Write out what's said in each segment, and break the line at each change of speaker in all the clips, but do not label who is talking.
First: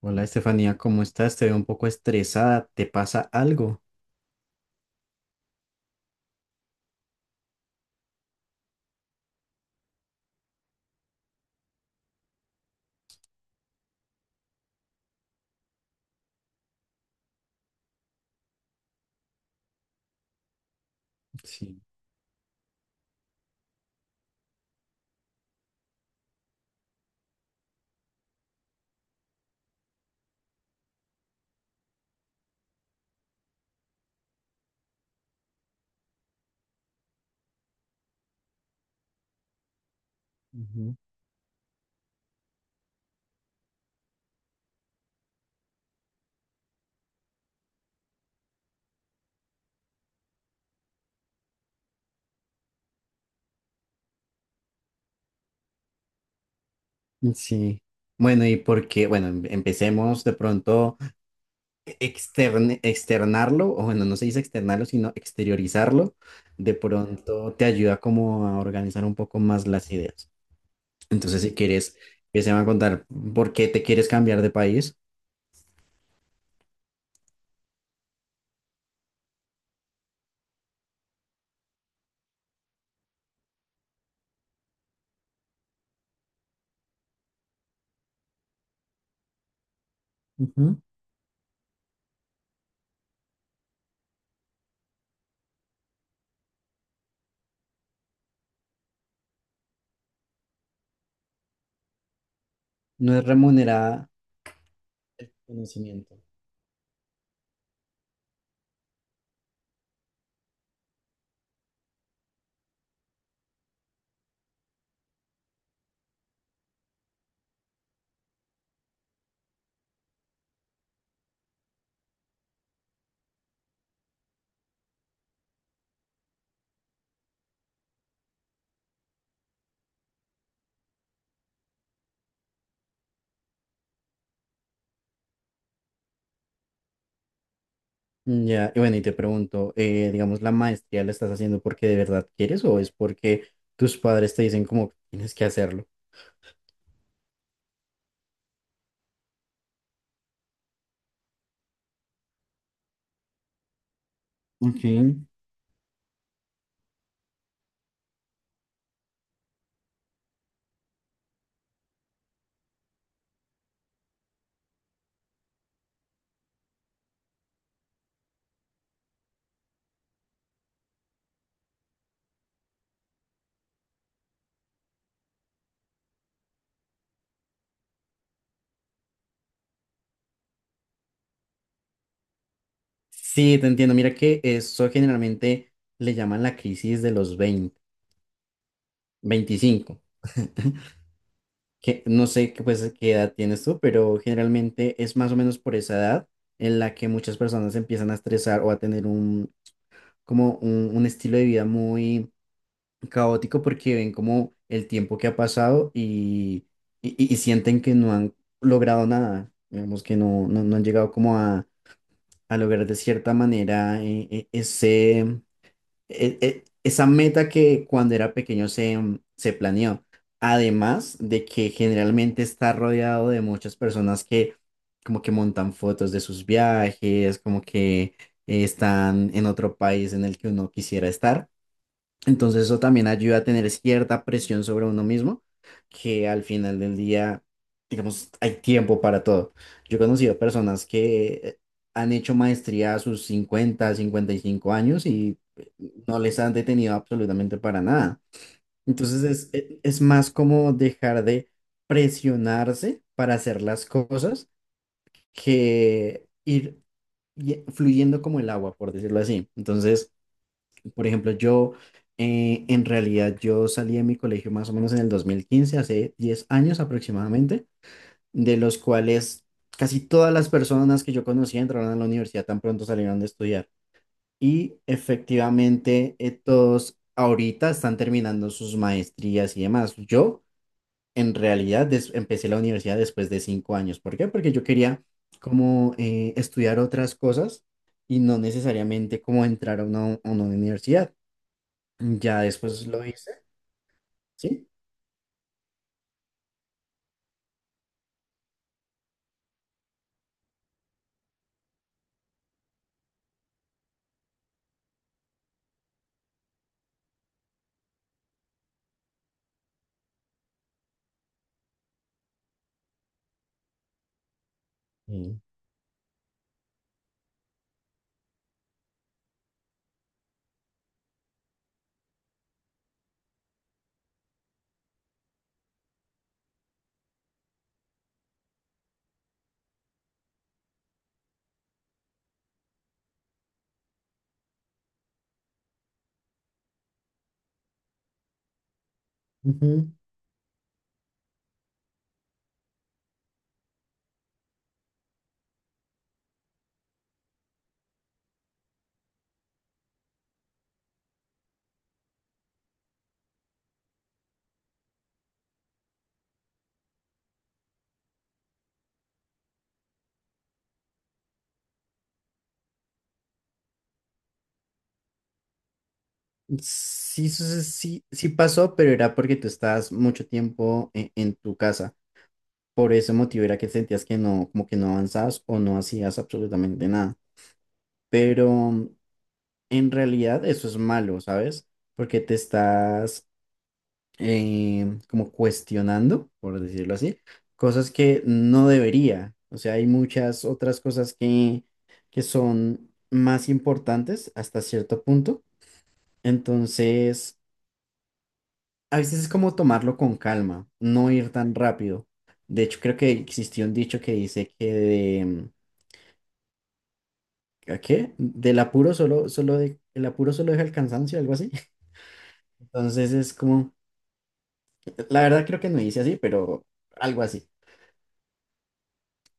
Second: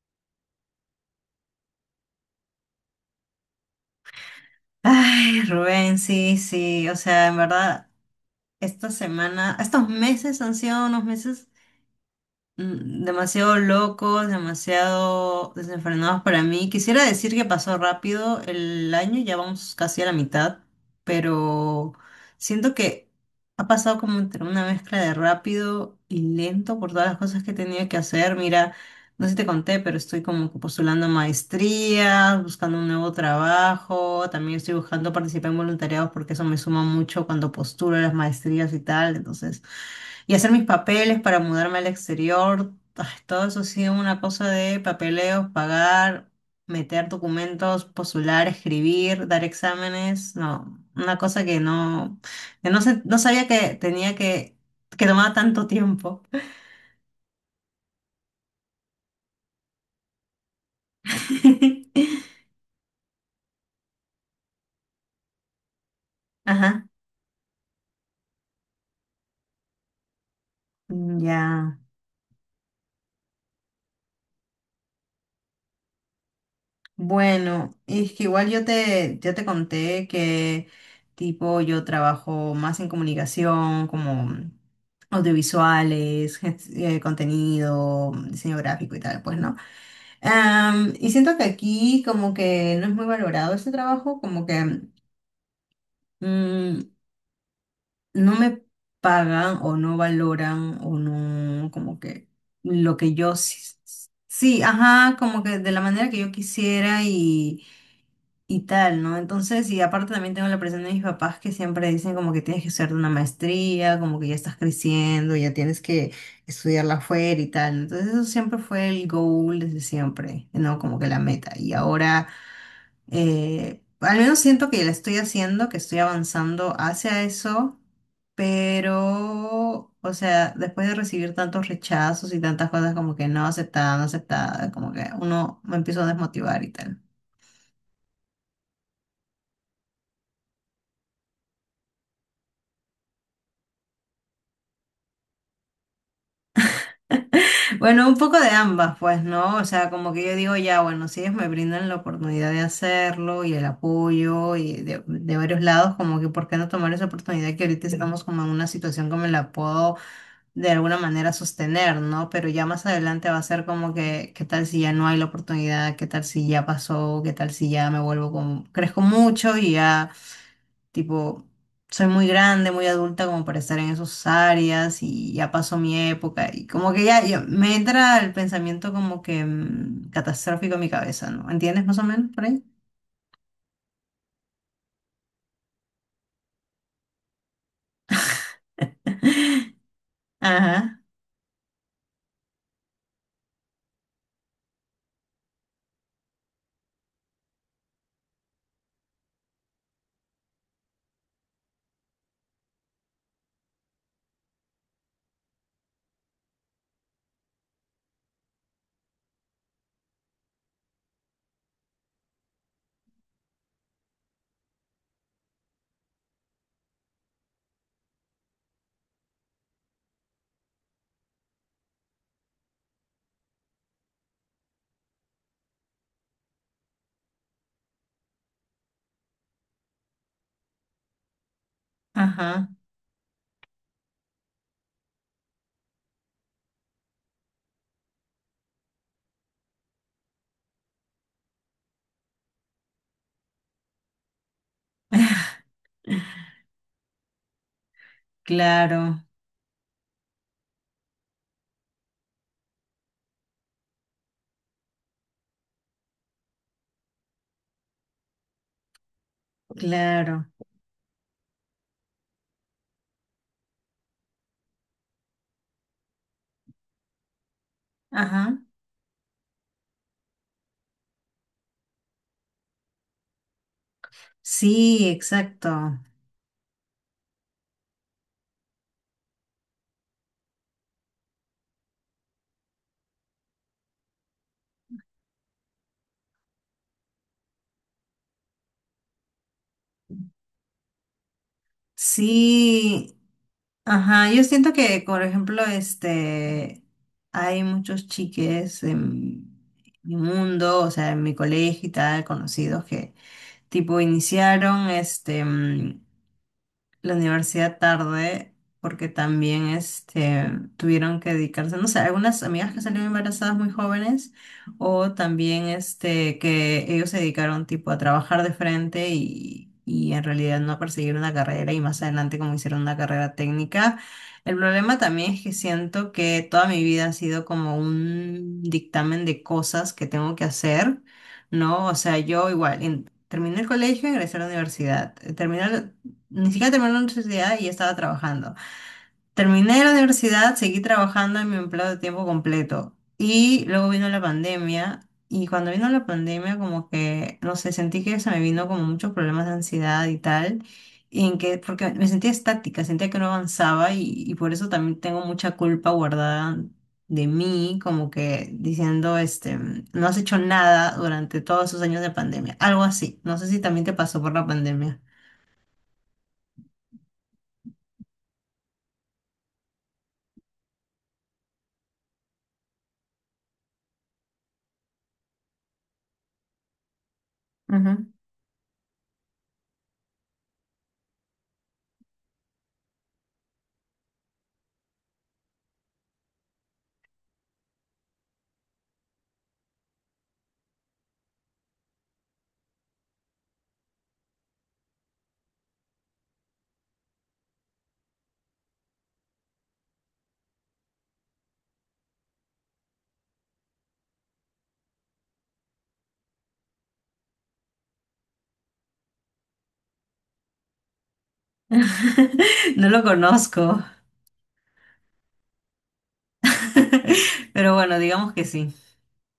Hola Estefanía, ¿cómo estás? Te veo un poco estresada, ¿te pasa algo?
Ay, Rubén, sí, sí, o sea, en verdad, esta semana, estos meses han sido unos meses demasiado locos, demasiado desenfrenados para mí. Quisiera decir que pasó rápido el año, ya vamos casi a la mitad,
Sí.
pero siento que ha pasado como entre una mezcla de rápido y lento por todas las cosas que he tenido que hacer. Mira, no sé si te conté, pero estoy como que postulando a maestrías, buscando un nuevo trabajo, también estoy buscando participar en voluntariados porque eso me suma mucho cuando postulo a las maestrías y tal, entonces... Y hacer mis papeles para mudarme al exterior, ah, todo eso ha sido una cosa de papeleos, pagar, meter documentos, postular, escribir, dar exámenes, no, una cosa que no, no sabía que tenía que tomaba tanto tiempo.
Ujú. Sí. Bueno, ¿y porque Bueno, empecemos de pronto externarlo, o bueno, no se dice externarlo, sino exteriorizarlo. De
Ajá,
pronto te ayuda como a organizar un poco más las ideas. Entonces, si
ya.
quieres, empecemos a contar por qué te quieres cambiar de país.
Bueno, es que igual ya te conté que tipo yo trabajo más en comunicación, como audiovisuales, contenido, diseño gráfico y tal, pues, ¿no?
Ujú.
Y siento que aquí como que no es muy valorado ese trabajo, como que mm, no me pagan o no valoran o no, como que lo que
No es
yo sí,
remunerada
sí, ajá, como que de la manera que
conocimiento.
yo quisiera y tal, ¿no? Entonces, y aparte también tengo la presión de mis papás que siempre dicen como que tienes que hacer una maestría, como que ya estás creciendo, ya tienes que estudiarla afuera y tal. Entonces, eso siempre fue el goal desde siempre, ¿no? Como que la meta. Y ahora, al menos siento que la estoy haciendo, que estoy avanzando hacia eso. Pero, o sea, después de recibir tantos rechazos y tantas cosas como que no aceptada, no aceptada, como que uno me empiezo a desmotivar y tal.
Mm, ya, y bueno, y te pregunto, digamos, ¿la maestría la estás haciendo porque de verdad quieres o es porque tus padres te dicen como tienes que hacerlo?
Bueno, un poco de ambas, pues, ¿no? O sea, como que yo digo, ya, bueno, si ellos me brindan la oportunidad de hacerlo y el apoyo y
Ok.
de varios lados, como que ¿por qué no tomar esa oportunidad que ahorita estamos como en una situación que me la puedo de alguna manera sostener, ¿no? Pero ya más adelante va a ser como que, ¿qué tal si ya no hay la oportunidad? ¿Qué tal si ya pasó? ¿Qué tal si ya me vuelvo como, crezco mucho y ya... Tipo, soy muy grande, muy adulta como para estar en esas áreas y ya pasó mi época y como que ya, ya me entra el pensamiento como que catastrófico en mi cabeza, ¿no? ¿Entiendes más o menos por ahí?
Sí, te entiendo. Mira que eso generalmente le llaman la crisis de los 20 25,
Ajá,
que no sé qué, pues, qué edad tienes tú, pero generalmente es más o menos por esa edad en la que muchas personas empiezan a estresar o a tener como un estilo de vida muy caótico porque ven como el tiempo que ha pasado y, y sienten que no han logrado nada, digamos que no, no, no han llegado como a lograr de cierta manera ese, esa meta que cuando era pequeño se, se planeó. Además de que generalmente está rodeado de muchas personas que como que montan fotos de sus viajes, como que están en otro país en el que uno quisiera estar. Entonces
ajá,
eso también ayuda a tener cierta presión sobre uno mismo, que al final del día, digamos, hay tiempo para todo. Yo he conocido personas que han hecho maestría a sus 50 55 años y no les han detenido absolutamente para nada.
claro,
Entonces es más como dejar de presionarse para hacer las cosas que ir fluyendo como el agua, por decirlo así. Entonces...
claro,
Por ejemplo, yo, en realidad yo salí de mi colegio más o menos en el 2015, hace 10 años aproximadamente, de
ajá.
los cuales casi todas las personas que yo conocía entraron a la universidad tan pronto salieron de estudiar. Y
Sí, exacto.
efectivamente, todos ahorita están terminando sus maestrías y demás. Yo en realidad empecé la universidad después de 5 años. ¿Por qué? Porque yo quería como, estudiar otras cosas y no necesariamente como entrar a una universidad. Ya después lo
Sí,
hice,
ajá, yo
¿sí?
siento que, por ejemplo, este, hay muchos chiques en mi mundo, o sea, en mi colegio y tal, conocidos que, tipo, iniciaron, este, la universidad tarde porque también este, tuvieron que dedicarse, no sé, algunas amigas que salieron embarazadas muy jóvenes o
Sí.
también este, que ellos se dedicaron tipo a trabajar de frente y en realidad no a perseguir una carrera y más adelante como hicieron una carrera técnica. El problema también es que siento que toda mi vida ha sido como un dictamen de cosas que tengo que hacer. ¿No? O sea, yo igual, terminé el colegio, ingresé a la universidad, terminé, ni siquiera terminé la universidad y estaba trabajando. Terminé
Ujú.
la universidad, seguí trabajando en mi empleo de tiempo completo. Y luego vino la pandemia. Y cuando vino la pandemia, como que, no sé, sentí que se me vino como muchos problemas de ansiedad y tal. Y en que, porque me sentía estática, sentía que no avanzaba y por eso también tengo mucha culpa guardada de mí, como que diciendo, este, no has hecho nada durante todos esos años de pandemia. Algo así. No sé si también te pasó por la pandemia.
Sí, sí, sí, sí, sí pasó, pero era porque tú estabas mucho tiempo en tu casa. Por ese motivo era que sentías que no, como que no avanzabas o no hacías absolutamente nada. Pero en realidad eso es malo, ¿sabes? Porque te estás, como cuestionando, por decirlo así, cosas que no debería. O sea, hay muchas otras cosas que son más importantes hasta cierto punto. Entonces, a veces es como tomarlo con calma, no ir tan rápido. De hecho, creo que existió un dicho que dice que de, ¿a qué? Del apuro solo, el apuro solo deja el cansancio, algo así.
No lo
Entonces es como,
conozco,
la verdad creo que no dice así, pero algo así.
pero bueno, digamos que sí.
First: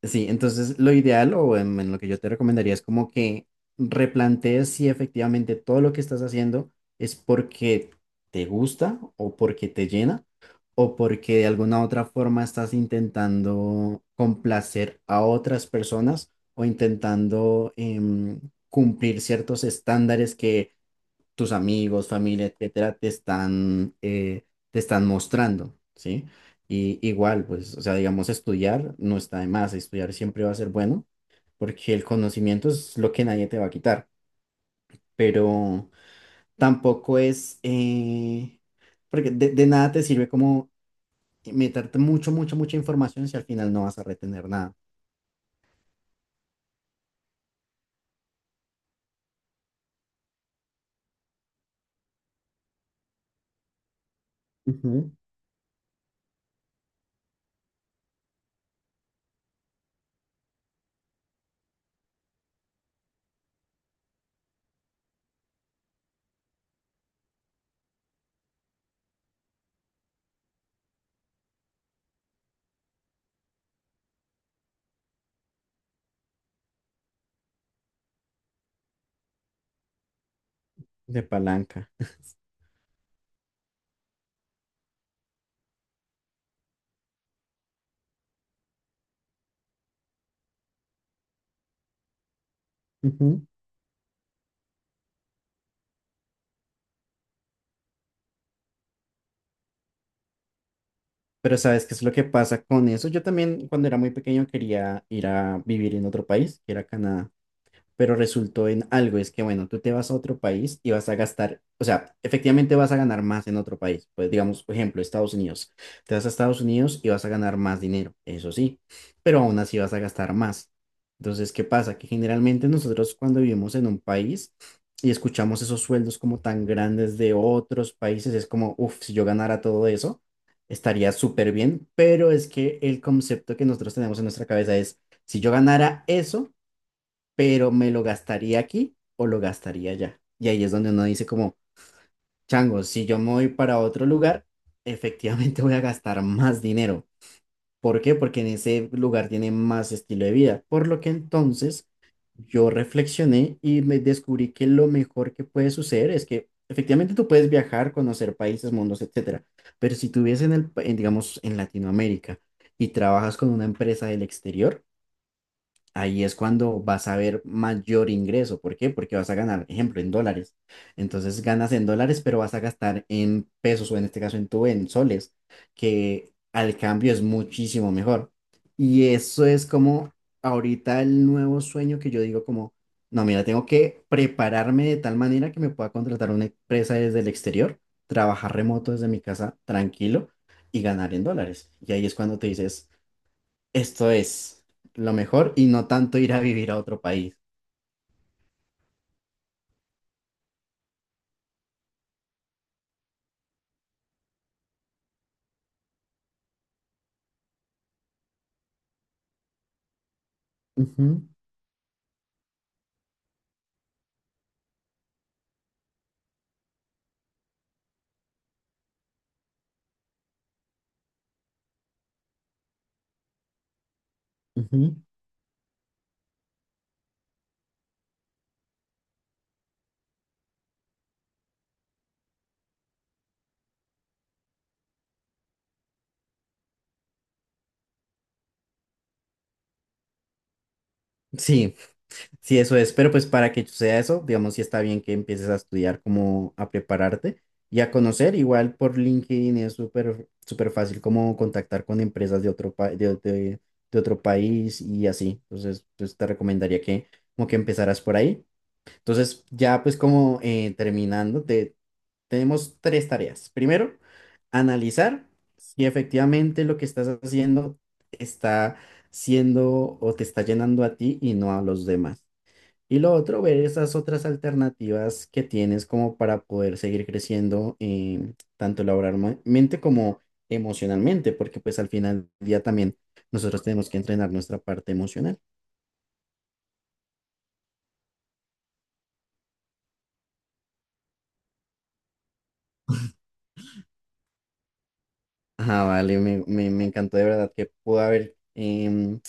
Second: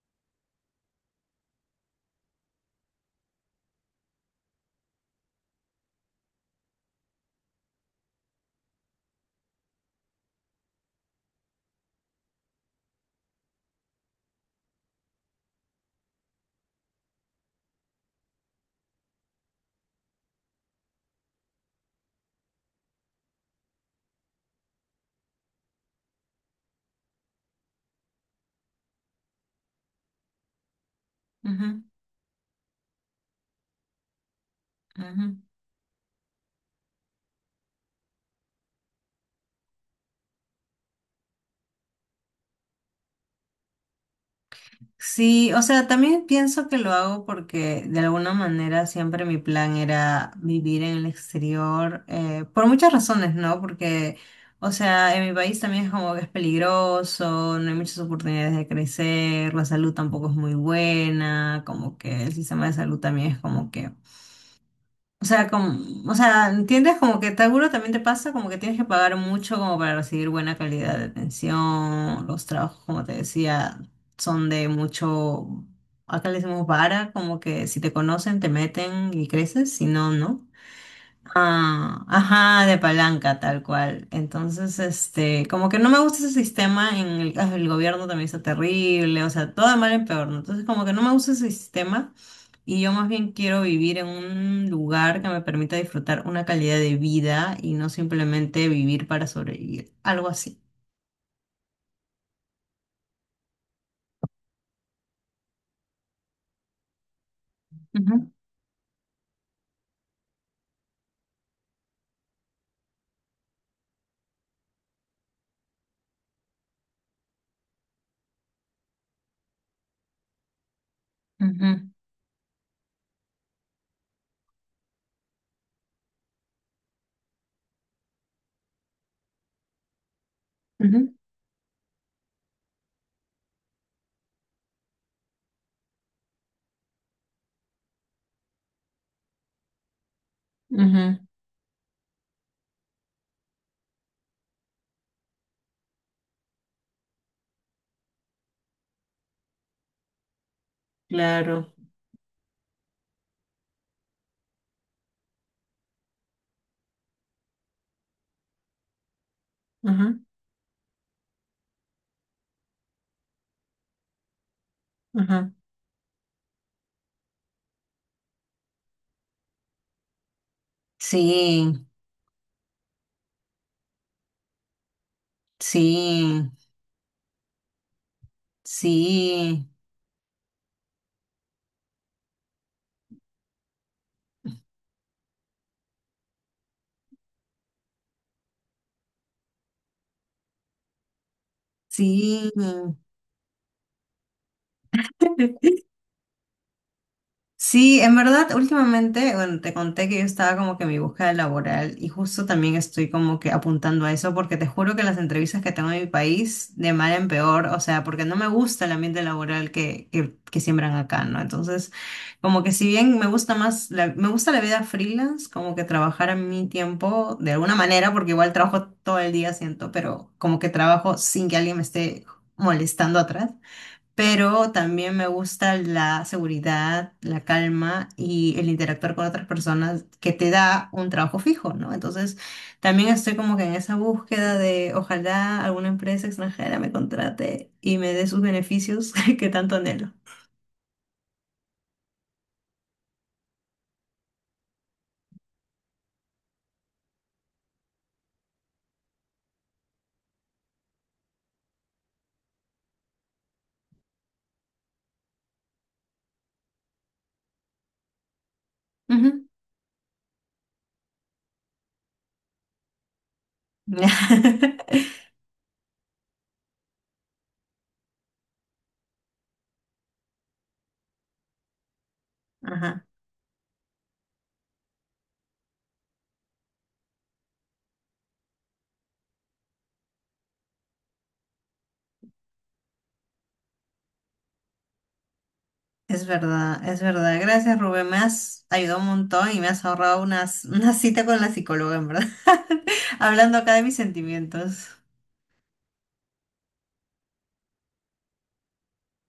Sí, entonces lo ideal o en lo que yo te recomendaría es como que replantees si efectivamente todo lo que estás haciendo es porque te gusta o porque te llena o porque de alguna otra forma estás intentando complacer a otras personas o intentando, cumplir ciertos estándares que tus amigos, familia, etcétera, te están mostrando, ¿sí? Y igual, pues, o sea, digamos, estudiar no está de más, estudiar siempre va a ser bueno,
Ujú,
porque el conocimiento es lo que nadie te va a quitar,
ujú.
pero tampoco es, porque de nada te sirve como meterte mucho, mucho, mucha información si al final no vas a retener nada.
Sí, o sea, también pienso que lo hago porque de alguna manera siempre mi plan era vivir en el exterior, por muchas razones, ¿no? Porque, o
Ujú,
sea, en mi país también es como que es peligroso, no hay muchas oportunidades de crecer, la salud tampoco es muy buena, como que el sistema de salud también es como que o sea, como, o sea, ¿entiendes? Como que seguro también te pasa, como que tienes que pagar mucho como para recibir buena calidad de atención. Los trabajos, como te decía, son de mucho, acá le decimos vara, como que si te conocen, te meten y creces, si no, no.
de palanca.
Ah, ajá, de palanca, tal cual. Entonces, este, como que no me gusta ese sistema en el, ah, el gobierno también está terrible, o sea, todo de mal en peor, ¿no? Entonces, como que no me gusta ese sistema y yo más bien
Ujú.
quiero vivir en un lugar que me permita disfrutar una calidad de vida y no simplemente vivir para sobrevivir, algo así.
Pero ¿sabes qué es lo que pasa con eso? Yo también cuando era muy pequeño quería ir a vivir en otro país, que era Canadá, pero
Ujú,
resultó en algo, es que bueno, tú te vas a otro país y vas a gastar, o sea, efectivamente vas a ganar más en otro país, pues digamos, por ejemplo, Estados Unidos, te vas a Estados Unidos y vas a ganar más dinero, eso sí, pero aún así vas a gastar más. Entonces, ¿qué
ujú,
pasa? Que generalmente nosotros cuando vivimos en un país y escuchamos esos sueldos como tan grandes de otros países, es como, uff, si yo ganara todo eso, estaría
ujú,
súper bien, pero es que el concepto que nosotros tenemos en nuestra cabeza es, si yo ganara eso, pero me lo gastaría aquí o lo gastaría allá. Y ahí es donde uno
ujú,
dice como, chango, si yo me voy para otro lugar, efectivamente, voy a gastar más dinero. ¿Por qué? Porque en ese lugar tiene más estilo de vida. Por lo que
claro.
entonces yo reflexioné y me descubrí que lo mejor que puede suceder es que efectivamente tú puedes viajar, conocer países, mundos, etcétera. Pero
Ajá,
si tú vives en, digamos, en Latinoamérica, y trabajas con una empresa del exterior,
ajá.
ahí es cuando vas a ver mayor ingreso. ¿Por qué? Porque vas a ganar, ejemplo, en dólares. Entonces ganas
Sí,
en dólares, pero vas a gastar en pesos o en este caso en tu en soles, que
sí,
al cambio es muchísimo mejor. Y eso es
sí,
como ahorita el nuevo sueño que yo digo como, no, mira, tengo que prepararme de tal manera que me pueda contratar una empresa desde el exterior, trabajar remoto desde mi casa tranquilo y ganar en dólares. Y ahí es cuando te
sí.
dices esto es lo mejor y no tanto ir a vivir a otro país.
Sí, en verdad, últimamente, bueno, te conté que yo estaba como que en mi búsqueda laboral y justo también estoy como que apuntando a eso porque te juro que las entrevistas que tengo en mi país, de mal en peor, o sea, porque no me gusta el ambiente laboral que siembran
Ujú,
acá, ¿no? Entonces, como que si bien me gusta más, me gusta la vida freelance, como que trabajar a mi tiempo de alguna manera, porque igual trabajo todo el día, siento, pero como que trabajo sin que alguien me esté molestando atrás, pero
ujú.
también me gusta la seguridad, la calma y el interactuar con otras personas que te da un trabajo fijo, ¿no? Entonces, también estoy como que en esa búsqueda de ojalá alguna empresa extranjera me contrate y me dé sus beneficios que tanto anhelo.
Sí, sí, eso es. Pero pues para que sea eso, digamos, sí está bien que empieces a estudiar, como a prepararte y a conocer. Igual por LinkedIn es súper, súper fácil como contactar con empresas de otro, pa- de otro país y así. Entonces, pues te recomendaría que como que empezaras por ahí.
Ujú.
Entonces, ya pues como, terminando, tenemos tres tareas. Primero, analizar si efectivamente lo que estás haciendo está siendo o te está llenando a ti y no a los demás. Y
Ajá,
lo otro, ver esas otras alternativas que tienes como para poder seguir creciendo, tanto laboralmente como emocionalmente, porque pues al final del día también nosotros tenemos que entrenar nuestra parte emocional.
es verdad, es verdad. Gracias, Rubén. Me has ayudado un montón y me has ahorrado una cita con la psicóloga, en verdad. Hablando acá de mis sentimientos.
Ah, vale, me encantó de verdad que pudo haber,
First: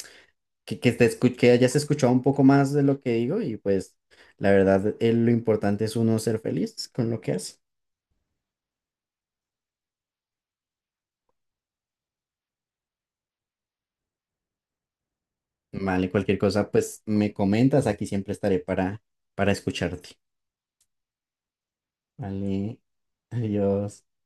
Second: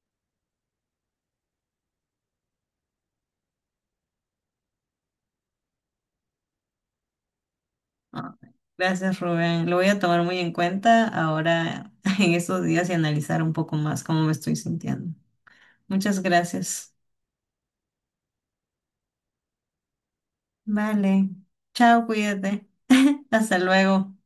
que hayas escuchado un poco más de lo que digo y pues la verdad, lo importante es uno ser feliz con lo que hace.
Ah, gracias, Rubén. Lo voy a tomar muy en cuenta ahora en estos días y analizar un poco más cómo me estoy sintiendo.
Vale,
Muchas
cualquier cosa
gracias.
pues me comentas, aquí siempre estaré para escucharte.
Vale. Chao, cuídate.
Vale,
Hasta
adiós.
luego.